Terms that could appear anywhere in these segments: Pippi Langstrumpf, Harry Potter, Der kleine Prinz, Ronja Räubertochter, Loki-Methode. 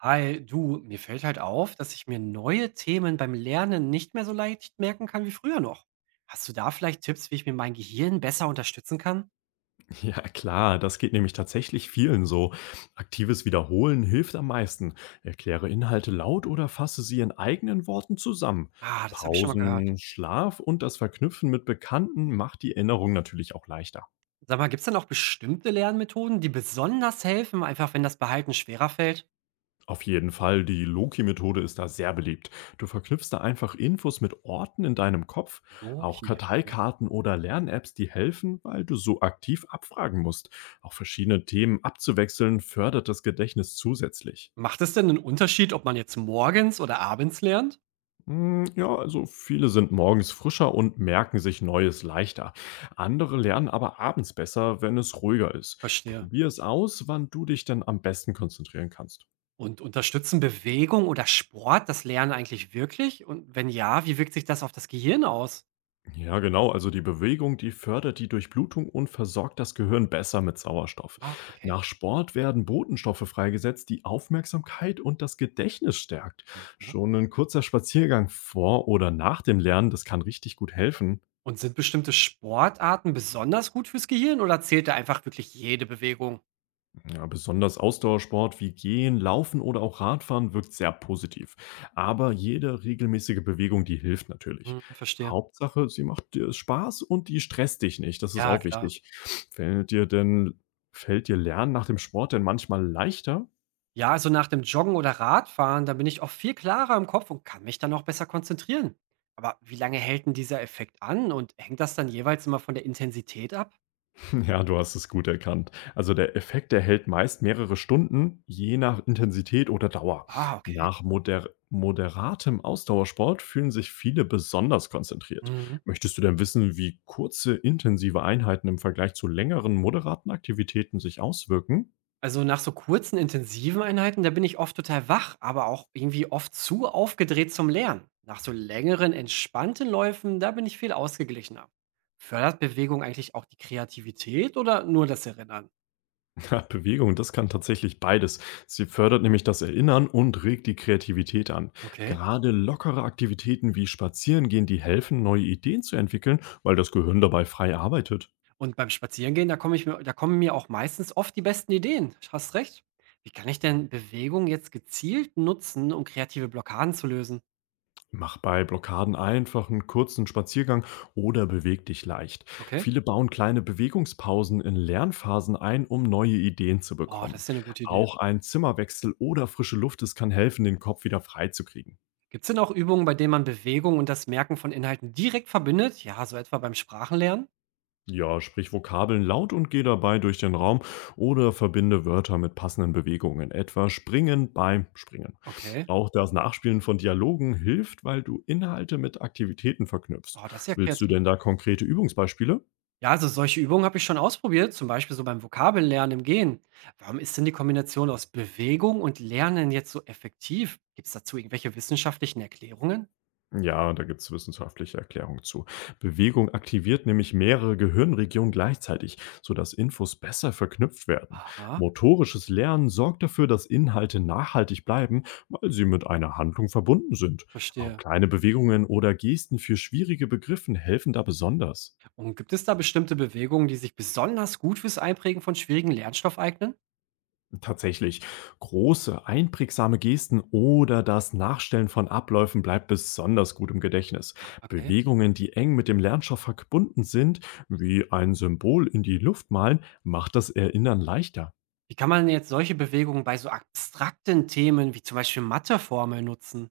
Hi, du, mir fällt halt auf, dass ich mir neue Themen beim Lernen nicht mehr so leicht merken kann wie früher noch. Hast du da vielleicht Tipps, wie ich mir mein Gehirn besser unterstützen kann? Ja, klar, das geht nämlich tatsächlich vielen so. Aktives Wiederholen hilft am meisten. Erkläre Inhalte laut oder fasse sie in eigenen Worten zusammen. Ah, das habe ich schon mal gehört. Pausen, Schlaf und das Verknüpfen mit Bekannten macht die Erinnerung natürlich auch leichter. Sag mal, gibt es denn auch bestimmte Lernmethoden, die besonders helfen, einfach wenn das Behalten schwerer fällt? Auf jeden Fall, die Loki-Methode ist da sehr beliebt. Du verknüpfst da einfach Infos mit Orten in deinem Kopf, auch Loki. Okay. Karteikarten oder Lern-Apps, die helfen, weil du so aktiv abfragen musst. Auch verschiedene Themen abzuwechseln fördert das Gedächtnis zusätzlich. Macht es denn einen Unterschied, ob man jetzt morgens oder abends lernt? Ja, also viele sind morgens frischer und merken sich Neues leichter. Andere lernen aber abends besser, wenn es ruhiger ist. Verstehe. Probier es aus, wann du dich denn am besten konzentrieren kannst. Und unterstützen Bewegung oder Sport das Lernen eigentlich wirklich? Und wenn ja, wie wirkt sich das auf das Gehirn aus? Ja, genau, also die Bewegung, die fördert die Durchblutung und versorgt das Gehirn besser mit Sauerstoff. Ah, okay. Nach Sport werden Botenstoffe freigesetzt, die Aufmerksamkeit und das Gedächtnis stärkt. Schon ein kurzer Spaziergang vor oder nach dem Lernen, das kann richtig gut helfen. Und sind bestimmte Sportarten besonders gut fürs Gehirn oder zählt da einfach wirklich jede Bewegung? Ja, besonders Ausdauersport wie Gehen, Laufen oder auch Radfahren wirkt sehr positiv. Aber jede regelmäßige Bewegung, die hilft natürlich. Hm, verstehe. Hauptsache, sie macht dir Spaß und die stresst dich nicht. Das ist Ja, auch klar. wichtig. Fällt dir denn, Fällt dir Lernen nach dem Sport denn manchmal leichter? Ja, also nach dem Joggen oder Radfahren, da bin ich auch viel klarer im Kopf und kann mich dann auch besser konzentrieren. Aber wie lange hält denn dieser Effekt an und hängt das dann jeweils immer von der Intensität ab? Ja, du hast es gut erkannt. Also der Effekt erhält meist mehrere Stunden, je nach Intensität oder Dauer. Ah, okay. Nach moderatem Ausdauersport fühlen sich viele besonders konzentriert. Mhm. Möchtest du denn wissen, wie kurze, intensive Einheiten im Vergleich zu längeren, moderaten Aktivitäten sich auswirken? Also, nach so kurzen, intensiven Einheiten, da bin ich oft total wach, aber auch irgendwie oft zu aufgedreht zum Lernen. Nach so längeren, entspannten Läufen, da bin ich viel ausgeglichener. Fördert Bewegung eigentlich auch die Kreativität oder nur das Erinnern? Ja, Bewegung, das kann tatsächlich beides. Sie fördert nämlich das Erinnern und regt die Kreativität an. Okay. Gerade lockere Aktivitäten wie Spazierengehen, die helfen, neue Ideen zu entwickeln, weil das Gehirn dabei frei arbeitet. Und beim Spazierengehen, da kommen mir auch meistens oft die besten Ideen. Hast recht. Wie kann ich denn Bewegung jetzt gezielt nutzen, um kreative Blockaden zu lösen? Mach bei Blockaden einfach einen kurzen Spaziergang oder beweg dich leicht. Okay. Viele bauen kleine Bewegungspausen in Lernphasen ein, um neue Ideen zu Oh, das bekommen. ist ja eine gute Idee. Auch ein Zimmerwechsel oder frische Luft, es kann helfen, den Kopf wieder freizukriegen. Gibt es denn auch Übungen, bei denen man Bewegung und das Merken von Inhalten direkt verbindet? Ja, so etwa beim Sprachenlernen? Ja, sprich Vokabeln laut und geh dabei durch den Raum oder verbinde Wörter mit passenden Bewegungen, etwa springen beim Springen. Okay. Auch das Nachspielen von Dialogen hilft, weil du Inhalte mit Aktivitäten verknüpfst. Oh, das ist ja Willst du kreativ. denn da konkrete Übungsbeispiele? Ja, also solche Übungen habe ich schon ausprobiert, zum Beispiel so beim Vokabellernen im Gehen. Warum ist denn die Kombination aus Bewegung und Lernen jetzt so effektiv? Gibt es dazu irgendwelche wissenschaftlichen Erklärungen? Ja, da gibt's wissenschaftliche Erklärungen zu. Bewegung aktiviert nämlich mehrere Gehirnregionen gleichzeitig, sodass Infos besser verknüpft werden. Aha, Motorisches Lernen sorgt dafür, dass Inhalte nachhaltig bleiben, weil sie mit einer Handlung verbunden sind. Auch verstehe. kleine Bewegungen oder Gesten für schwierige Begriffe helfen da besonders. Und gibt es da bestimmte Bewegungen, die sich besonders gut fürs Einprägen von schwierigen Lernstoff eignen? Tatsächlich. Große, einprägsame Gesten oder das Nachstellen von Abläufen bleibt besonders gut im Gedächtnis. Ah, okay. Bewegungen, die eng mit dem Lernstoff verbunden sind, wie ein Symbol in die Luft malen, macht das Erinnern leichter. Wie kann man jetzt solche Bewegungen bei so abstrakten Themen wie zum Beispiel Matheformeln nutzen?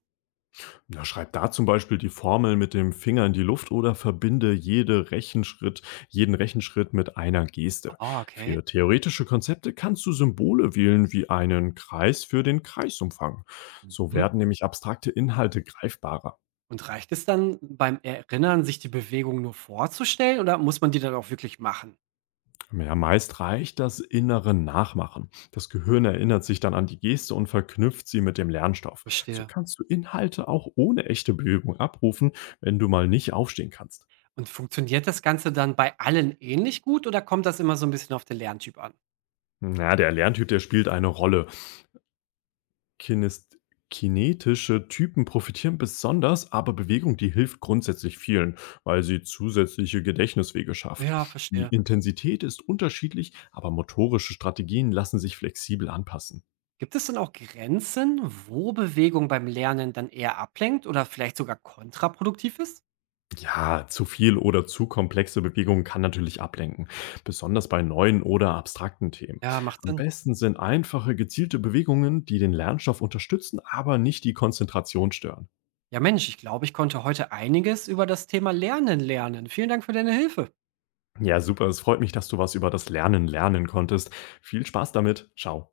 Na, schreib da zum Beispiel die Formel mit dem Finger in die Luft oder verbinde jeden Rechenschritt mit einer Geste. Ah, okay. Für theoretische Konzepte kannst du Symbole wählen wie einen Kreis für den Kreisumfang. So Mhm. werden nämlich abstrakte Inhalte greifbarer. Und reicht es dann beim Erinnern, sich die Bewegung nur vorzustellen oder muss man die dann auch wirklich machen? Ja, meist reicht das innere Nachmachen. Das Gehirn erinnert sich dann an die Geste und verknüpft sie mit dem Lernstoff. So Verstehe. kannst du Inhalte auch ohne echte Bewegung abrufen, wenn du mal nicht aufstehen kannst. Und funktioniert das Ganze dann bei allen ähnlich gut oder kommt das immer so ein bisschen auf den Lerntyp an? Na, der Lerntyp, der spielt eine Rolle. Kinest kinetische Typen profitieren besonders, aber Bewegung, die hilft grundsätzlich vielen, weil sie zusätzliche Gedächtniswege schafft. Ja, Die verstehe. Intensität ist unterschiedlich, aber motorische Strategien lassen sich flexibel anpassen. Gibt es dann auch Grenzen, wo Bewegung beim Lernen dann eher ablenkt oder vielleicht sogar kontraproduktiv ist? Ja, zu viel oder zu komplexe Bewegungen kann natürlich ablenken, besonders bei neuen oder abstrakten Themen. Ja, macht Am Sinn. besten sind einfache, gezielte Bewegungen, die den Lernstoff unterstützen, aber nicht die Konzentration stören. Ja Mensch, ich glaube, ich konnte heute einiges über das Thema Lernen lernen. Vielen Dank für deine Hilfe. Ja, super, es freut mich, dass du was über das Lernen lernen konntest. Viel Spaß damit. Ciao.